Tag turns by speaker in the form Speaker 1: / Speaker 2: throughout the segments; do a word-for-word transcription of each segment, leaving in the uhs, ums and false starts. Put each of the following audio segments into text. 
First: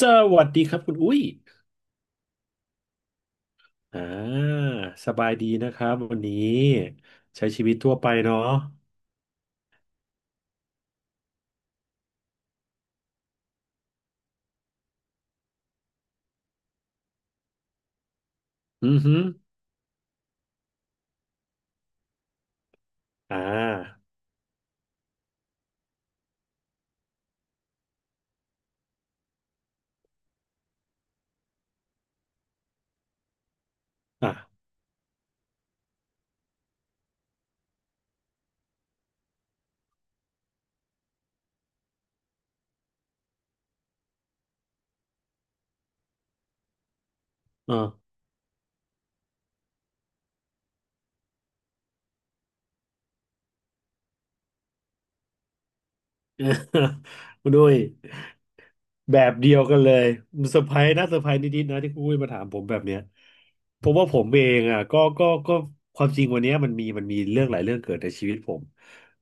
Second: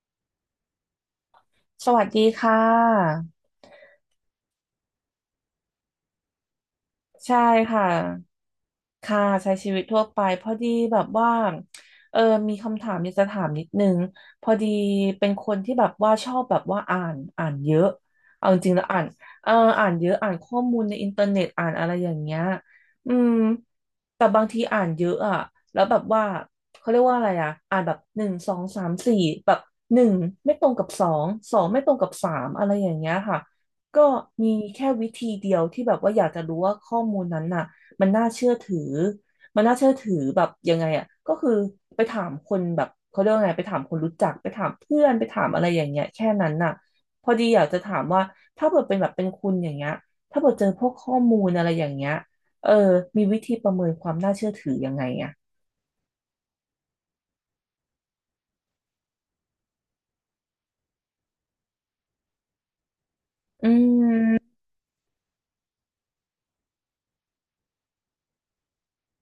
Speaker 1: สวัสดีครับคุณอุ้ย
Speaker 2: สวัสดีค่ะ
Speaker 1: อ่าสบายดีนะครับวันนี้
Speaker 2: ใช่
Speaker 1: ใช้ชีวิต
Speaker 2: ค่ะ
Speaker 1: ทั่วไปเนาะ
Speaker 2: ค่ะใช้ชีวิตทั่วไปพอดีแบบว่าเออมีคำถามอยากจะถามนิดนึงพอดีเป็นคนที่แบบว่าชอบแบบว่าอ่านอ่านเยอะเอาจริงๆแล้ว
Speaker 1: อือ
Speaker 2: อ่าน
Speaker 1: ฮึ
Speaker 2: เอออ่านเยอะอ่านข้อมูลในอินเทอร์เน็ตอ่านอะไรอย่างเงี้ยอืม
Speaker 1: อ่า
Speaker 2: แต่บางทีอ่านเยอะอะแล้วแบบว่าเขาเรียกว่าอะไรอะอ่านแบบหนึ่งสองสามสี่แบบหนึ่งไม่ตรงกับสองสองไม่ตรงกับสามอะไรอย่างเงี้ยค่ะก็
Speaker 1: อ่ะ
Speaker 2: มีแค่วิธีเดียวที่แบบว่าอยากจะรู้ว่าข้อมูลนั้นน่ะมันน่าเชื่อถือมันน่าเชื่อถือแบบยังไงอะก็คือไปถามคนแบบเขาเรียกว่าไงไปถามคนรู้จักไปถามเพื่อนไปถามอะไรอย่างเงี้ยแค่นั้นน่ะพอดีอยาก
Speaker 1: เอ
Speaker 2: จะ
Speaker 1: อ
Speaker 2: ถามว่าถ้าเกิดเป็นแบบเป็นคุณอย่างเงี้ยถ้าเกิดเจอพวกข้อมูลอะไรอย่างเงี้ย เออมีวิธีประเมินความน่าเชื่อถือยังไงอ่ะ
Speaker 1: คุณอุ้ย แบบเดียวกันเลยเซอร์ไพรส์นะเซอร์ไพรส์นิดๆนะที่คุณอุ้ยมาถามผมแบบเนี้ย
Speaker 2: อื
Speaker 1: เพราะว่าผมเอ
Speaker 2: ม
Speaker 1: งอ่ะก็ก็ก็ความจริงวันเนี้ยมันมีมันมีเรื่องหลายเรื่องเกิดในชีวิตผม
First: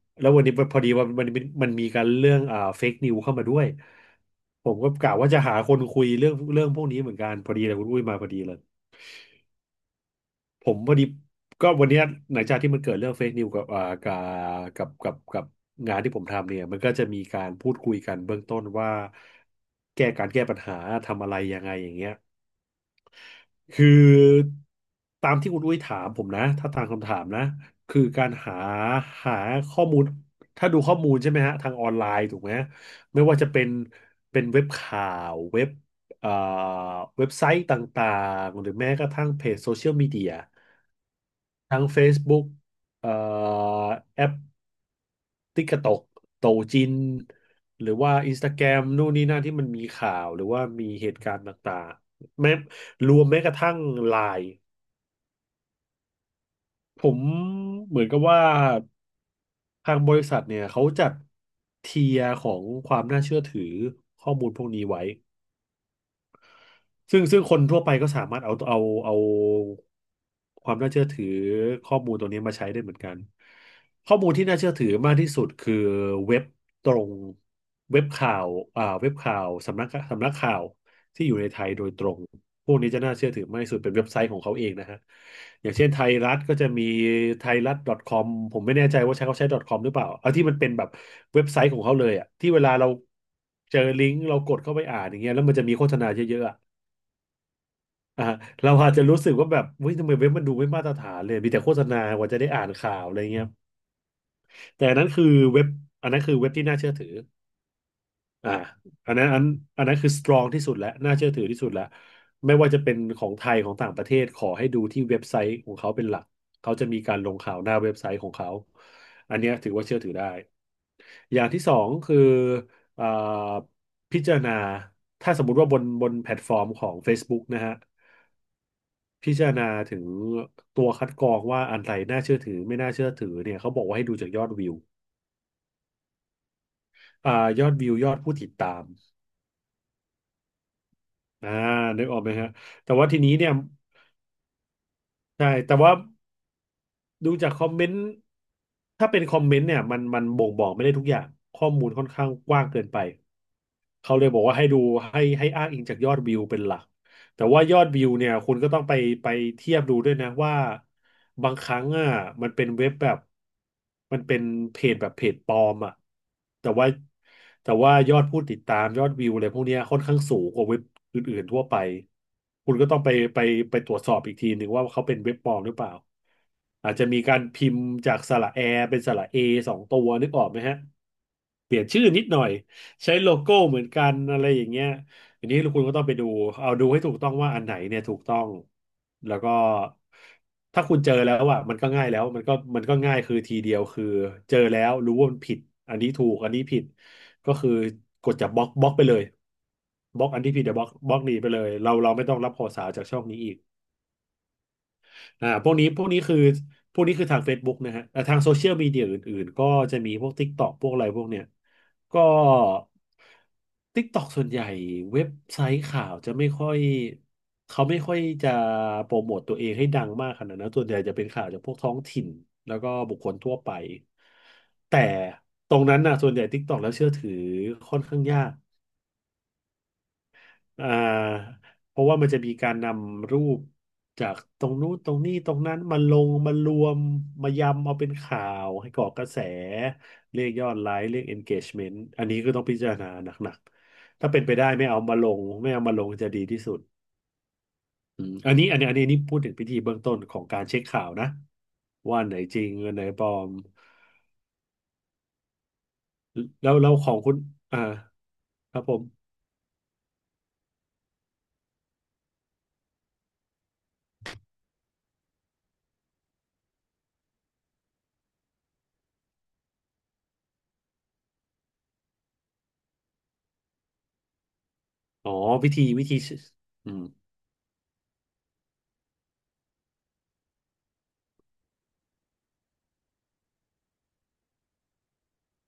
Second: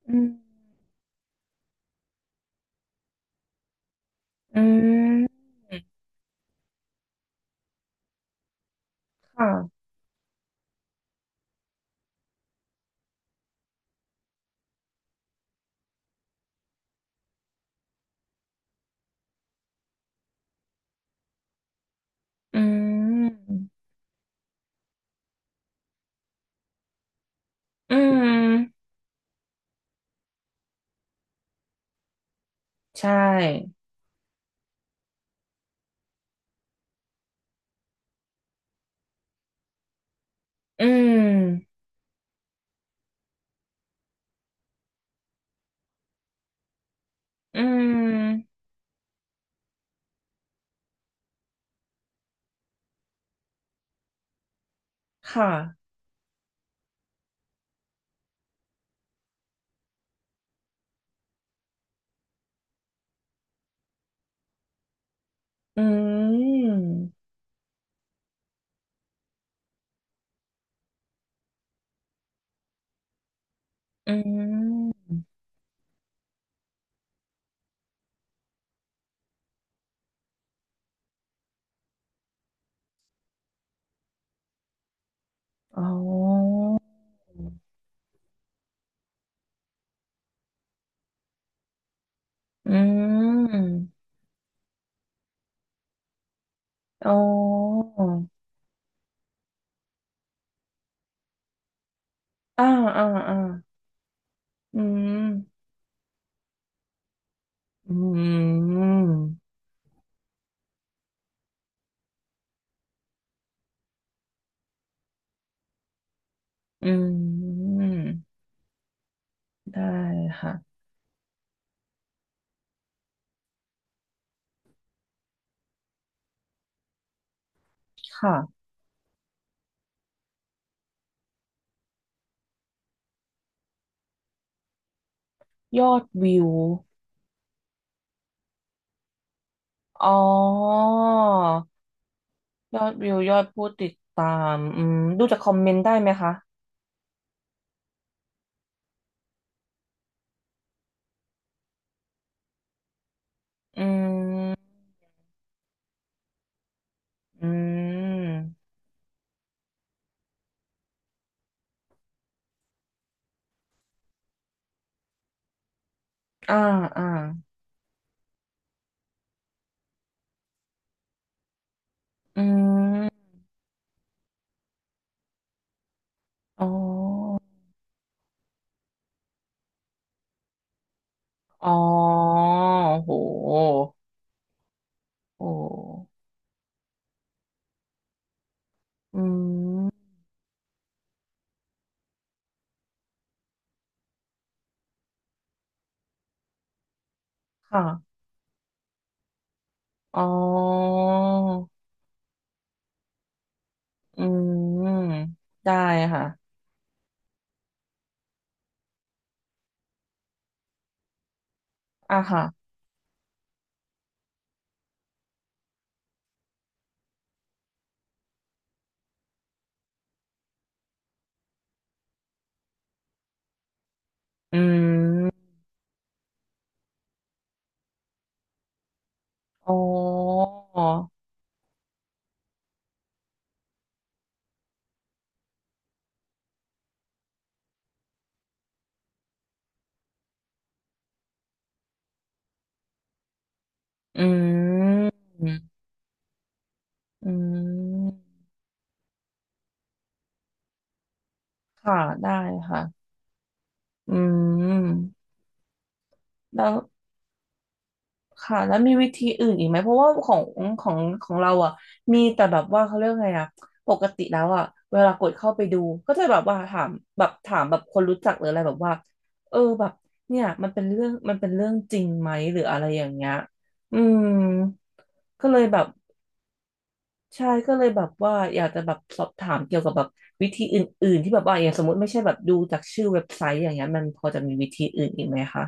Speaker 2: อื
Speaker 1: แล้
Speaker 2: ม
Speaker 1: ววันนี้พอดีว่ามันมันมันมีการเรื่องอ่าเฟกนิวเข้ามาด้วย
Speaker 2: อื
Speaker 1: ผมก็กะว่าจะ
Speaker 2: ม
Speaker 1: หาคนคุยเรื่องเรื่องพวกนี้เหมือนกันพอดีเลยคุณอุ้ยมาพอดีเลย
Speaker 2: ค่ะ
Speaker 1: ผมพอดีก็วันเนี้ยหลังจากที่มันเกิดเรื่องเฟซนิวกับอ่ากับกับกับกับงานที่ผมทำเนี่ยมันก็จะมีการพูดคุยกันเบื้องต้นว่าแก้การแก้ปัญหาทำอะไรยังไงอย่างเงี้ย
Speaker 2: อื
Speaker 1: คื
Speaker 2: ม
Speaker 1: อตามที่คุณอุ้ยถามผมนะถ้าตามคำถามนะ
Speaker 2: อื
Speaker 1: คือกา
Speaker 2: ม
Speaker 1: รหาหาข้อมูลถ้าดูข้อมูลใช่ไหมฮะทางออนไลน์ถูกไหม
Speaker 2: ใช
Speaker 1: ไม่ว่าจะเป็น
Speaker 2: ่
Speaker 1: เป็นเว็บข่าวเว็บเอ่อเว็บไซต์ต่างๆหรือแม้กระทั่งเพจโซเชียลมีเดีย
Speaker 2: อืม
Speaker 1: ทั้ง Facebook เอ่อแอป ติ๊กต็อกโตจิน
Speaker 2: อื
Speaker 1: หรือว่าอินส
Speaker 2: ม
Speaker 1: ตาแกรมนู่นนี่นั่นที่มันมีข่าวหรือว่ามีเหตุการณ์ต่างๆแม้รวมแม้กระทั่งไลน์
Speaker 2: ค่ะ
Speaker 1: ผมเหมือนกับว่าทางบริษัทเนี่ยเขาจัดเทียร์ของความน่าเชื่อถือข้อมูลพวกนี้ไว้
Speaker 2: อื
Speaker 1: ซึ่ง
Speaker 2: ม
Speaker 1: ซึ่งคนทั่วไปก็สามารถเอาเอาเอาความน่าเชื่อถือข้อมูลตัวนี้มาใช้ได้เหมือนกัน
Speaker 2: อื
Speaker 1: ข้อมูลที่น่าเชื่อถือ
Speaker 2: ม
Speaker 1: มากที่สุดคือเว็บตรงเว็บข่าวอ่าเว็บข่าวสำนักสำนักข่าวที่อยู่ในไทยโดยตรงพวกนี้จะน่าเชื่อถือมากที่สุดเป็นเว็บไซต์ของเขาเองนะฮะอย่าง
Speaker 2: อ๋
Speaker 1: เช่นไทยรัฐก็
Speaker 2: อ
Speaker 1: จะมีไทยรัฐ .com ผมไม่แน่ใจว่าใช้เขาใช้ .com หรือเปล่าเอาที่มันเป็นแบบเว็บไซต์ของเขาเลยอะที่เว
Speaker 2: อื
Speaker 1: ลาเรา
Speaker 2: ม
Speaker 1: เจอลิงก์เรากดเข้าไปอ่านอย่างเงี้ยแล้วมันจะมีโฆษณาเยอะๆอะ
Speaker 2: อ๋อ
Speaker 1: อ่าเราอาจจะรู้สึกว่าแบบเฮ้ยทำไมเว็บมันดูไม่มาตรฐานเลยมีแต่โฆษณากว่าจะได้อ่า
Speaker 2: อ่า
Speaker 1: นข่า
Speaker 2: อ่า
Speaker 1: วอะไร
Speaker 2: อ่า
Speaker 1: เงี้ย
Speaker 2: อื
Speaker 1: แต่อันนั้น
Speaker 2: ม
Speaker 1: คือเว็บอันนั้นคือเว็บที่น่าเชื่อถือ
Speaker 2: อื
Speaker 1: อ่าอันนั้นอัน
Speaker 2: ม
Speaker 1: อันนั้นคือสตรองที่สุดแล้วน่าเชื่อถือที่สุดแล้วไม่ว่าจะเป็นของไทยของต่างประเทศขอให้ดูที่เว็บไซต์ของเขาเป็นหลักเขาจะ
Speaker 2: อื
Speaker 1: มีการลงข่าวหน้า
Speaker 2: ม
Speaker 1: เว็บไซต์ของเขาอันเนี้ยถือ
Speaker 2: ได้
Speaker 1: ว่าเชื่อถือได้
Speaker 2: ค่ะ
Speaker 1: อย่างที่สองคืออ่าพิจารณาถ้าสมมุติว่าบนบนแพลตฟอร์มของ Facebook นะฮะ
Speaker 2: ค่ะ
Speaker 1: พิจารณาถึงตัวคัดกรองว่าอันไหนน่าเชื่อถือไม่น่าเชื่อถือเนี่ยเขาบอกว่าให้ดูจากยอดวิว
Speaker 2: ยอดวิว
Speaker 1: อ่ายอดวิวยอดผู้ติดตาม
Speaker 2: อ๋อ
Speaker 1: อ่านึกออกไหมฮะ
Speaker 2: ยอ
Speaker 1: แต่
Speaker 2: ด
Speaker 1: ว่า
Speaker 2: วิว
Speaker 1: ทีนี้
Speaker 2: ยอด
Speaker 1: เนี่ย
Speaker 2: ผู้ติดตามอืมดูจากค
Speaker 1: ใช่
Speaker 2: อมเม
Speaker 1: แต่
Speaker 2: นต์ได้
Speaker 1: ว่า
Speaker 2: ไหมคะ
Speaker 1: ดูจากคอมเมนต์ถ้าเป็นคอมเมนต์เนี่ยมันมันบ่งบอกไม่ได้ทุกอย่างข้อมูลค่อนข้างกว้างเกินไป
Speaker 2: อื
Speaker 1: เขาเลยบอกว่าให้
Speaker 2: ม
Speaker 1: ดูให้ให้อ้างอิงจากยอดวิวเป็นหลัก แต่
Speaker 2: อื
Speaker 1: ว่ายอดวิวเนี่ยคุณ
Speaker 2: ม
Speaker 1: ก็ต้องไปไปเทียบดูด้วยนะว่าบางครั้งอ่ะมันเป็นเว็บแบบมันเป็นเพจแบบเพจปลอมอ่ะ
Speaker 2: อ่า
Speaker 1: แต่ว่า
Speaker 2: อ่า
Speaker 1: แต่ว่ายอดผู้ติดตามยอดวิวอะไรพวกเนี้ยค่อนข้างสูงกว่าเว็บอื่นๆทั่วไป
Speaker 2: อื
Speaker 1: คุณก็ต้องไป
Speaker 2: ม
Speaker 1: ไปไปตรวจสอบอีกทีหนึ่งว่าเขาเป็นเว็บปลอมหรือเปล่า
Speaker 2: อ๋อ
Speaker 1: อาจจะมีการพิมพ์จากสระแอเป็นสระเอสองตัวนึกออกไหมฮะ
Speaker 2: อ๋อ
Speaker 1: เปลี่ยนชื่อนิดหน่อย
Speaker 2: โห
Speaker 1: ใช้โลโก้เหมือนกันอะไรอย่างเงี้ย
Speaker 2: โอ
Speaker 1: อันนี้คุณก็ต้อง
Speaker 2: ้
Speaker 1: ไปดูเอาดูให้ถูกต้องว่าอันไหนเนี่ยถูกต้อง
Speaker 2: อื
Speaker 1: แล้วก็
Speaker 2: ม
Speaker 1: ถ้าคุณเจอแล้วอ่ะมันก็ง่ายแล้วมันก็มันก็ง่ายคือทีเดียวคือเจอแล้วรู้ว่ามันผิดอันนี้ถูกอันนี้ผิดก็คือ
Speaker 2: ค่ะ
Speaker 1: กดจาบล็อกบล็อกไปเลย
Speaker 2: อ๋
Speaker 1: บ
Speaker 2: อ
Speaker 1: ล็อกอันที่ผิดเดี๋ยวบล็อกบล็อกหนีไปเลยเราเราไม่ต้องรับข่าวสารจากช่องนี้อีก
Speaker 2: อืม
Speaker 1: อ่าพว
Speaker 2: ได้
Speaker 1: กนี้พวกนี้คือ
Speaker 2: ค่ะ
Speaker 1: พวกนี้คือทาง Facebook นะฮะแต่ทางโซเชียลมีเดียอื่นๆ ก็จะมีพวก TikTok พวกอะไรพวกเนี้ย
Speaker 2: อ่ะ
Speaker 1: ก็
Speaker 2: ค่ะ
Speaker 1: TikTok ส่วนใหญ่เว็บไซต์ข่าวจะไม่ค่อยเขาไม่ค่อยจะโปรโมตตัวเองให้ดังมากขนาดนั้นส่วนใหญ่จะเป็นข่าวจากพวกท้องถิ่นแล้วก็บุคคลทั่วไป
Speaker 2: อื
Speaker 1: แต่
Speaker 2: ม
Speaker 1: ตรงนั้นนะส่วนใหญ่ TikTok แล้วเชื่อถือค่อนข้างยาก
Speaker 2: อ๋อ
Speaker 1: อ่าเพราะว่ามันจะมีการนำรูปจากตรงนู้นตรงนี้ตรงนั้นมาลงมารวมมายำเอาเป็นข่าวให้ก่อกระแสเรียกยอดไลค์เรียก engagement อันนี้ก็ต้องพิจารณาหนัก
Speaker 2: อื
Speaker 1: ๆถ้าเป็นไปได้ไม่เอามา
Speaker 2: ม
Speaker 1: ลงไม่เอามาลงจะดีที่สุด
Speaker 2: อืม
Speaker 1: อืมอันนี้อันนี้อันนี้นี่พูดถึงพิธีเบื้องต้นของการเช็คข่าวนะ
Speaker 2: ค่ะ
Speaker 1: ว่าอัน
Speaker 2: ได้
Speaker 1: ไหนจริง
Speaker 2: ค่ะ
Speaker 1: อันไหนปลอม
Speaker 2: อืม แล้
Speaker 1: แล้
Speaker 2: ว
Speaker 1: วแล้วของคุณอ่า
Speaker 2: ค่ะ
Speaker 1: ค
Speaker 2: แล้ว
Speaker 1: รับ
Speaker 2: มี
Speaker 1: ผม
Speaker 2: วิธีอื่นอีกไหมเพราะว่าของของของเราอ่ะมีแต่แบบว่าเขาเรียกไงอ่ะปกติแล้วอ่ะเวลากดเข้าไปดูก็จะแบบว่าถามแบบถามแบบคนรู้จักหรืออะไรแบบว่าเออแบบเนี่ยมันเป็นเรื่องมันเป็นเรื่องจริงไหมหรืออะไรอย่างเงี้ยอืม
Speaker 1: อ๋อ
Speaker 2: ก็เลย
Speaker 1: วิ
Speaker 2: แบ
Speaker 1: ธี
Speaker 2: บ
Speaker 1: วิธีอืม
Speaker 2: ใช่ก็เลยแบบว่าอยากจะแบบสอบถามเกี่ยวกับแบบวิธีอื่นๆที่แบบว่าอย่างสมมติไม่ใช่แบบดูจากชื่อเว็บไซต์อย่างเงี้ยมันพอจะมีวิธีอื่นอีกไหมคะ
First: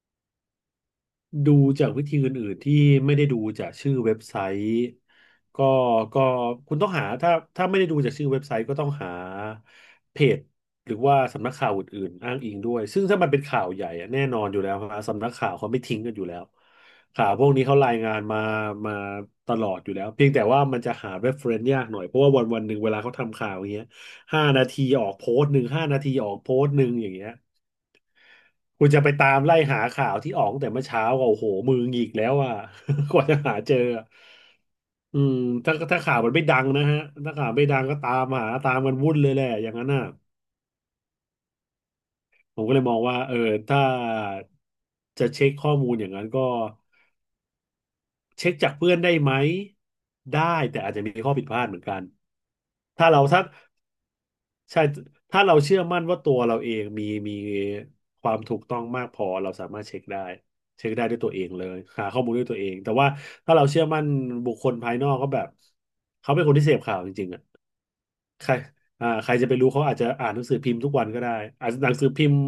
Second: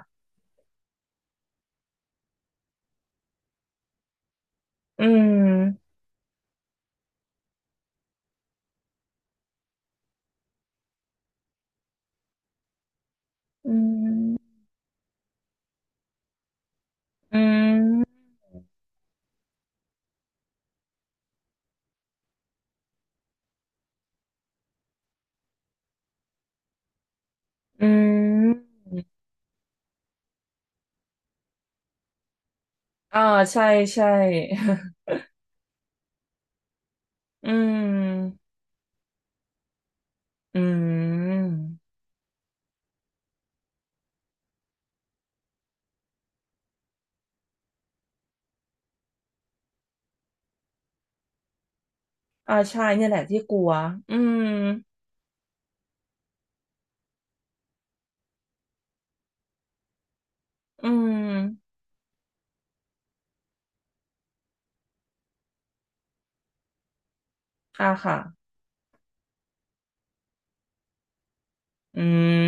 Speaker 1: ดูจากวิธีอื่นๆที่ไม่ได้ดูจากชื่อเว็บไซต์
Speaker 2: อื
Speaker 1: ก็
Speaker 2: ม
Speaker 1: ก็คุณต้องหาถ้าถ้าไม่ได้ดูจากชื่อเว็บไซต์ก็ต้องหาเพจหรือว่าสำนักข่าวอื่นๆอ้างอิงด้วยซึ่งถ้ามันเป็นข่าว
Speaker 2: อื
Speaker 1: ใหญ่อะแน่นอน
Speaker 2: ม
Speaker 1: อยู่แล้วฮะสำนักข่าวเขาไม่ทิ้งกันอยู่แล้วข่าว
Speaker 2: อื
Speaker 1: พวกนี้เขารายงา
Speaker 2: ม
Speaker 1: นมามาตลอดอยู่แล้วเพียงแต่ว่ามันจะหา reference ยากหน่อยเพราะว่าวันวันหนึ่งเวลาเขาทำข่าวอย่างเงี้ยห้านาทีออกโพสต์หนึ่งห้านาทีออกโพสต์หนึ่งอย่างเงี้ย
Speaker 2: อืม
Speaker 1: คุณจะไปตามไล่หาข่าวที่ออกตั้งแต่เมื่อเช้าก็โอ้โหมือหงิกแล้วอ่ะ ก
Speaker 2: อ่า
Speaker 1: ว่าจะหา
Speaker 2: ใช่
Speaker 1: เจออะ
Speaker 2: ใช่
Speaker 1: อืมถ้าถ้าข่าวมันไม่ดังนะฮะถ้า
Speaker 2: อื
Speaker 1: ข่าวไม่ดังก็ตาม
Speaker 2: ม
Speaker 1: หาตามกันวุ่นเลยแหละอย่างนั้นน่ะ
Speaker 2: อืม
Speaker 1: ผมก็เลยมองว่าเออถ้าจะเช็คข้อมูลอย่างนั้นก็เช็คจากเพื่อนได้ไหมได้แต่อาจจะมีข้อผิดพลาดเหมือนกัน
Speaker 2: อ่าใช่เนี่
Speaker 1: ถ้า
Speaker 2: ยแห
Speaker 1: เรา
Speaker 2: ละที่
Speaker 1: ถ้า
Speaker 2: กลัวอืม
Speaker 1: ใช่ถ้าเราเชื่อมั่นว่าตัวเราเองมีมีความถูกต้องมากพอเราสามารถเช็คได้
Speaker 2: อื
Speaker 1: เช็คได้ด้ว
Speaker 2: ม
Speaker 1: ยตัวเองเลยหาข้อมูลด้วยตัวเองแต่ว่าถ้าเราเชื่อมั่นบุคคลภายนอกก็แบบเขาเป็นคนที่เสพข่าวจริงๆอ่ะ
Speaker 2: อ่าค่ะ
Speaker 1: ใครอ่าใครจะไปรู้เขาอาจจะอ่านหนังสือพิมพ์ทุกวันก็ได้อาจจะหนัง
Speaker 2: อื
Speaker 1: สือพิมพ์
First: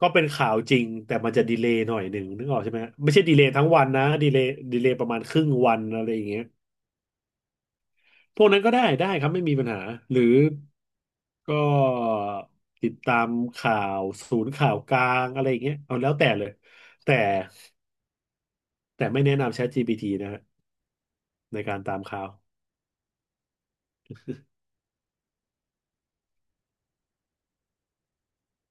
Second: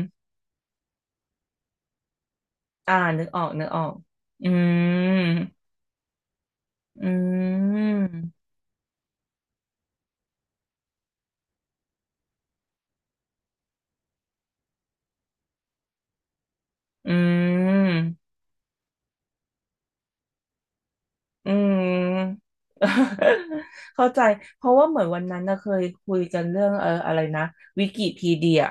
Speaker 1: ก็เป็นข่าวจริงแต่มันจะดีเลย์หน่อยหนึ่งนึกออกใช่ไหม
Speaker 2: อ่า
Speaker 1: ไม่ใช่
Speaker 2: นึก
Speaker 1: ดี
Speaker 2: ออ
Speaker 1: เล
Speaker 2: ก
Speaker 1: ย์ทั้
Speaker 2: นึ
Speaker 1: ง
Speaker 2: กอ
Speaker 1: วั
Speaker 2: อ
Speaker 1: น
Speaker 2: ก
Speaker 1: นะดีเล
Speaker 2: อื
Speaker 1: ย์ดีเลย์ประมาณค
Speaker 2: ม
Speaker 1: รึ่งวันอะไรอย่างเงี้ย
Speaker 2: อืม
Speaker 1: พวกนั้นก็ได้ได้ครับไม่มีปัญหาหรือ ก็ติดตามข่าวศูนย์ข่าวกลางอะไรอย่างเงี้ยเอาแล้วแต่เลย
Speaker 2: อื
Speaker 1: แต่
Speaker 2: ม
Speaker 1: แต่ไม่แนะนำ ChatGPT นะฮะ
Speaker 2: อื
Speaker 1: ในการตามข่าว
Speaker 2: ม เข้าใจเพราะว่าเหมือนวันนั้นนะเคยคุยกันเรื่องเอออะไรนะวิกิพีเดีย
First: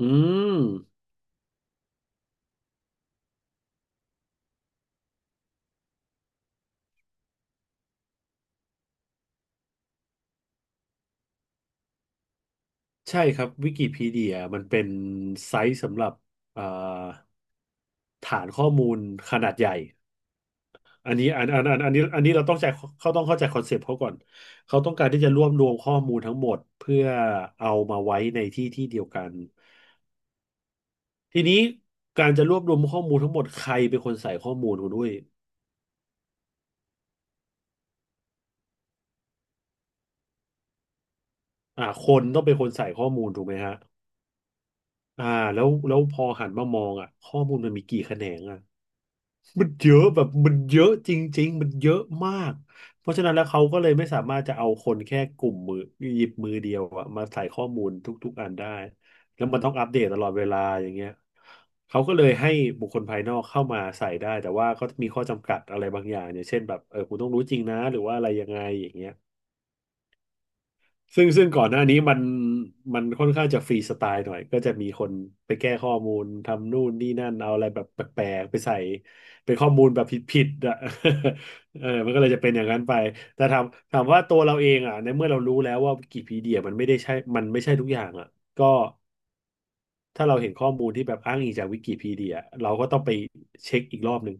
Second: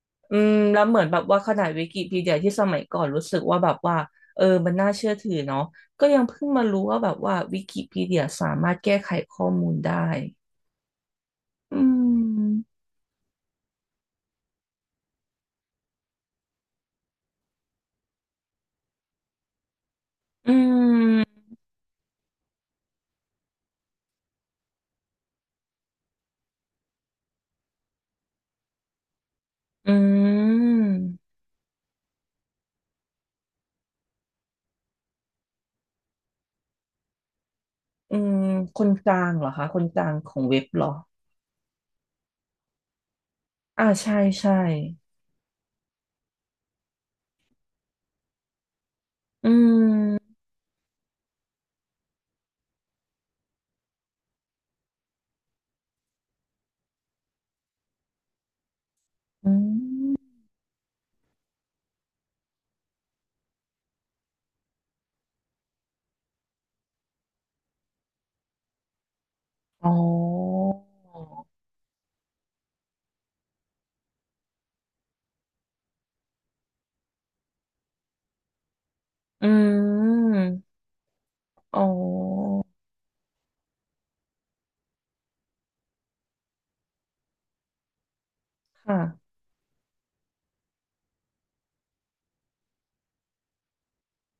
Speaker 1: อื
Speaker 2: อืม
Speaker 1: ม
Speaker 2: แล้วเหมือนแบบว่าขนาดวิกิพีเดียที่สมัยก่อนรู้สึกว่าแบบว่าเออมันน่าเชื่อถือเนาะก็ยังเพิ่งมารู้ว่าแบบว่าวิกิพีเดียสามารถแก้ไขข้อมูลได้อืม
Speaker 1: ใช่ครับวิกิพีเดียมันเป็นไซต์สำหรับอ่าฐานข้อมูลขนาดใหญ่
Speaker 2: อื
Speaker 1: อันนี้
Speaker 2: ม
Speaker 1: อันอันอันอันนี้อันนี้เราต้องใจเขาต้องเข้าใจคอนเซปต์เขาก่อนเขาต้องการที่จะรวบรวมข้อมูลทั้งหมดเพื่อเอามาไว้ในที่ที่เดียวกัน
Speaker 2: อืม
Speaker 1: ทีนี้การจะรวบรวมข้อมูลทั้งหมดใครเป็นคนใส่ข้อมูลคุณด้วย
Speaker 2: อืมคนกลางเหรอคะคนกลางของเว็บเหรอ
Speaker 1: อ่าคนต้องเป็นคนใส่ข้อมูลถูกไหมฮะ
Speaker 2: อ่าใช่ใช่
Speaker 1: อ่าแล้วแล้วพอหันมามองอ่ะข้อมูลมันมีกี่แขนงอ่ะ
Speaker 2: อื
Speaker 1: มันเยอะแบบ
Speaker 2: ม
Speaker 1: มันเยอะจริงๆมันเยอะมากเพราะฉะนั้นแล้วเขาก็เลยไม่สามารถจะเอาคนแค่กลุ่มมือหยิบมือเดียวอะมาใส่ข้อมูลทุกๆอันได้แล้ว
Speaker 2: อื
Speaker 1: มันต้องอัปเดตต
Speaker 2: ม
Speaker 1: ลอดเวลาอย่างเงี้ยเขาก็เลยให้บุคคลภายนอกเข้ามาใส่ได้แต่ว่าก็มีข้อจำกัดอะไรบางอย่างเนี่ยเช่นแบบเออคุณต้องรู้จริงนะหรือว่าอะไรยังไงอย่างเงี้ย
Speaker 2: อ๋อ
Speaker 1: ซึ่งซึ่งก่อนหน้านี้มันมันค่อนข้างจะฟรีสไตล์หน่อยก็จะมีคนไปแก้ข้อมูลทำนู่นนี่นั่นเอาอะไรแบบแปลกๆไปใส่
Speaker 2: อื
Speaker 1: เป็นข้อมูลแบบผิด
Speaker 2: ม
Speaker 1: ๆอ่ะ
Speaker 2: อ๋
Speaker 1: เออมันก็เลยจะ
Speaker 2: อ
Speaker 1: เป็นอย่างนั้นไปแต่ถามถามว่าตัวเราเองอ่ะในเมื่อเรารู้แล้วว่าวิกิพีเดียมันไม่ได้ใช่มันไม่ใช่ทุกอย่างอ่ะก็
Speaker 2: ค่ะ
Speaker 1: ถ้าเราเห็นข้อมูลที่แบบอ้างอิงจากวิกิพีเดียเราก็ต้องไปเช็คอีกรอบหนึ่ง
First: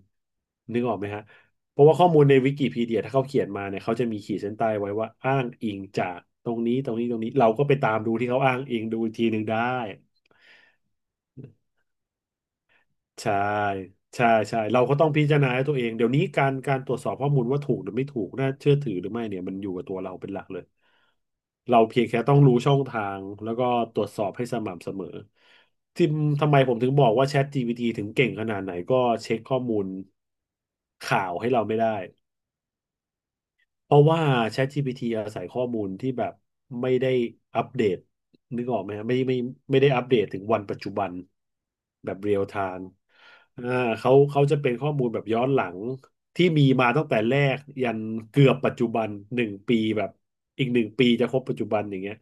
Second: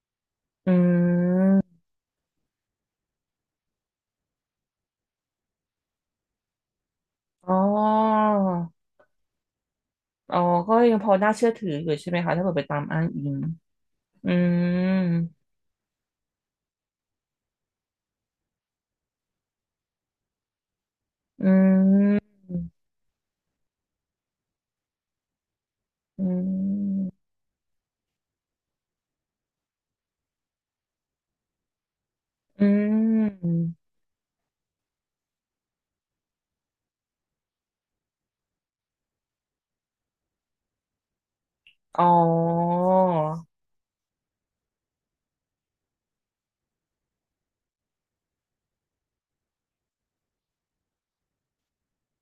Speaker 2: อื
Speaker 1: นึกออกไหมฮะ
Speaker 2: ม
Speaker 1: เพราะว่าข้อมูลในวิกิพีเดียถ้าเขาเขียนมาเนี่ยเขาจะมีขีดเส้นใต้ไว้ว่าอ้างอิงจากตรงนี้ตรงนี้ตรงนี้เรา
Speaker 2: อ๋อ
Speaker 1: ก็ไปตามดูที่เขาอ้างอิงดูอีกทีหนึ่งได้
Speaker 2: อ๋อก็ยังพอน่าเชื่อถืออยู่ใช่ไหมคะถ้าเกิดไปตามอ้างอิ
Speaker 1: ใช่
Speaker 2: ง
Speaker 1: ใช่
Speaker 2: อื
Speaker 1: ใช่เรา
Speaker 2: ม
Speaker 1: ก็ต้องพิจารณาให้ตัวเองเดี๋ยวนี้การการตรวจสอบข้อมูลว่าถูกหรือไม่ถูกน่าเชื่อถือหรือไม่เนี่ยมันอยู่กับตัวเราเป็นหลักเลย
Speaker 2: อื
Speaker 1: เราเพียงแค่ต้อ
Speaker 2: ม
Speaker 1: งรู้ช่องทางแล้วก็ตรวจสอบให้สม่ำเสมอที่
Speaker 2: อื
Speaker 1: ทำไมผมถึงบอ
Speaker 2: ม
Speaker 1: กว่า ChatGPT ถึงเก่งขนาดไหนก็เช็คข้อมูลข่าวให้เราไม่ได้
Speaker 2: อืม
Speaker 1: เพราะว่า ChatGPT อาศัยข้อมูลที่แบบไม่ได้อัปเดตนึกออกไหมฮะไม่ไม่ไม่ได้อัปเดตถึงวันปัจจุบัน
Speaker 2: อ๋อ
Speaker 1: แบบเรียลไทม์อ่าเขาเขาจะเป็นข้อมูลแบบย้อนหลังที่มีมาตั้งแต่แรกยันเกือบปัจจุบันหนึ่งปีแบบอีกหนึ่งปีจะครบปัจจุบันอย่างเงี้ย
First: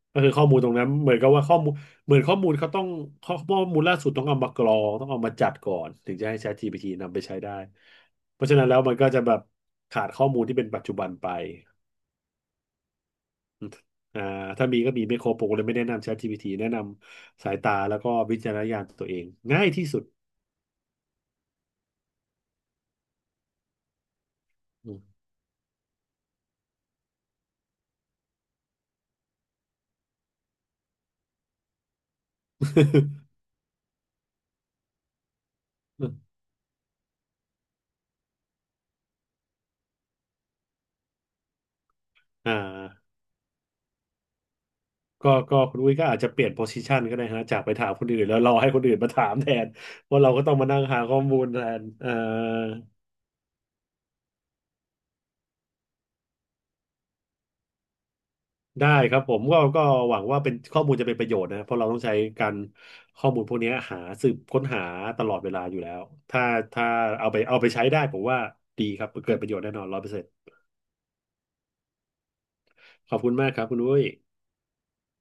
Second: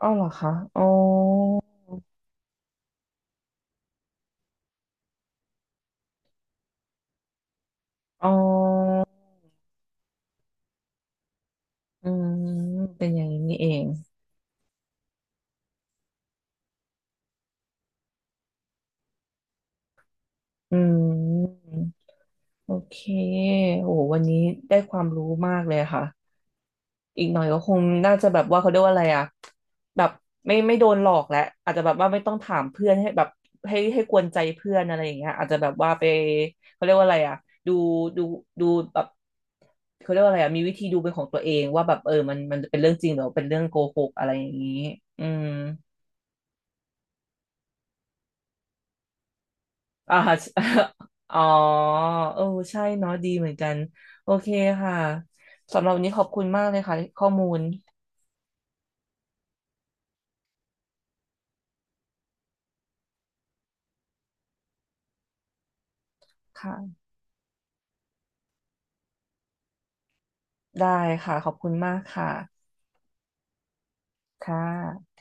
Speaker 2: อ๋อ
Speaker 1: ก็
Speaker 2: เหรอ
Speaker 1: คือข้อ
Speaker 2: คะ
Speaker 1: มูลตรง
Speaker 2: อ๋อ
Speaker 1: นั้นเหมือนกับว่าข้อมูล เหมือนข้อมูลเขาต้องข้อข้อมูลล่าสุดต้องเอามากรองต้องเอามาจัดก่อนถึงจะให้ ChatGPT นำไปใช้ได้
Speaker 2: อ๋อ
Speaker 1: เพราะฉะนั้นแล้วมันก็จะแบบขาดข้อมูลที่เป็นปัจจุบันไป
Speaker 2: อืมเป็นอย่างนี้นี่เอง
Speaker 1: อ่าถ้ามีก็มีไม่ครบผมก็เลยไม่แนะนำ ChatGPT แนะนำสายตาแล้วก็วิจารณญาณตัวเองง่ายที่สุด
Speaker 2: อืมโอเค โอ้โหวันนี้ได้
Speaker 1: อื
Speaker 2: ค
Speaker 1: ม
Speaker 2: วามรู้มากเลยค่ะ อีกหน่อยก็คงน่าจะแบบว่าเขาเรียกว่าอะไรอะแบบไม่ไม่โดนหลอกแล้วอาจจะแบบว่าไม่ต้องถามเพื่อนให้แบบให้ให้กวนใจเพื่อนอะไรอย่างเงี้ยอาจจะแบบว่าไปเขาเรียกว่าอะไรอะดูดูดูแบบเขาเรียกว่าอะไรอะมีวิธีดูเป็นของตัวเองว่าแบบเออมัน
Speaker 1: อ่า
Speaker 2: มันเป็นเรื่องจริงหรือเป็นเรื่องโกหกอะไรอย่างนี้อื
Speaker 1: ก็
Speaker 2: ม
Speaker 1: ก็คุณอุ้ยก็อาจจะเปลี่ยนโพสิชันก็ได้ฮะจากไปถามคนอื่นแล้วรอให้คนอื่นมาถามแทนเพ
Speaker 2: อ่า
Speaker 1: ราะเราก็ต้องมานั่งหา ข้อ
Speaker 2: อ๋
Speaker 1: มู
Speaker 2: อ
Speaker 1: ลแทนเอ่า
Speaker 2: เออใช่เนาะดีเหมือนกันโอเคค่ะสำหรับวันนี้ขอบคุณมากเลยค่ะข้อมูล
Speaker 1: ได้ครับผมก็ก็หวังว่าเป็นข้อมูลจะเป็นประโยชน์นะเพราะเราต้องใช้การข้อมูลพวกนี้หาสืบค้นหาตลอดเวลาอยู่แล้วถ้าถ้า
Speaker 2: ค่ะ
Speaker 1: เอาไปเอาไปใช้ได้ผมว่าดีครับเกิดประโยชน์แน่นอนร้อยเปอร์เซ็นต์
Speaker 2: ได้ค่ะขอบคุณมากค่ะ
Speaker 1: ขอบคุณมากครับคุณอุ้ย
Speaker 2: ค่ะ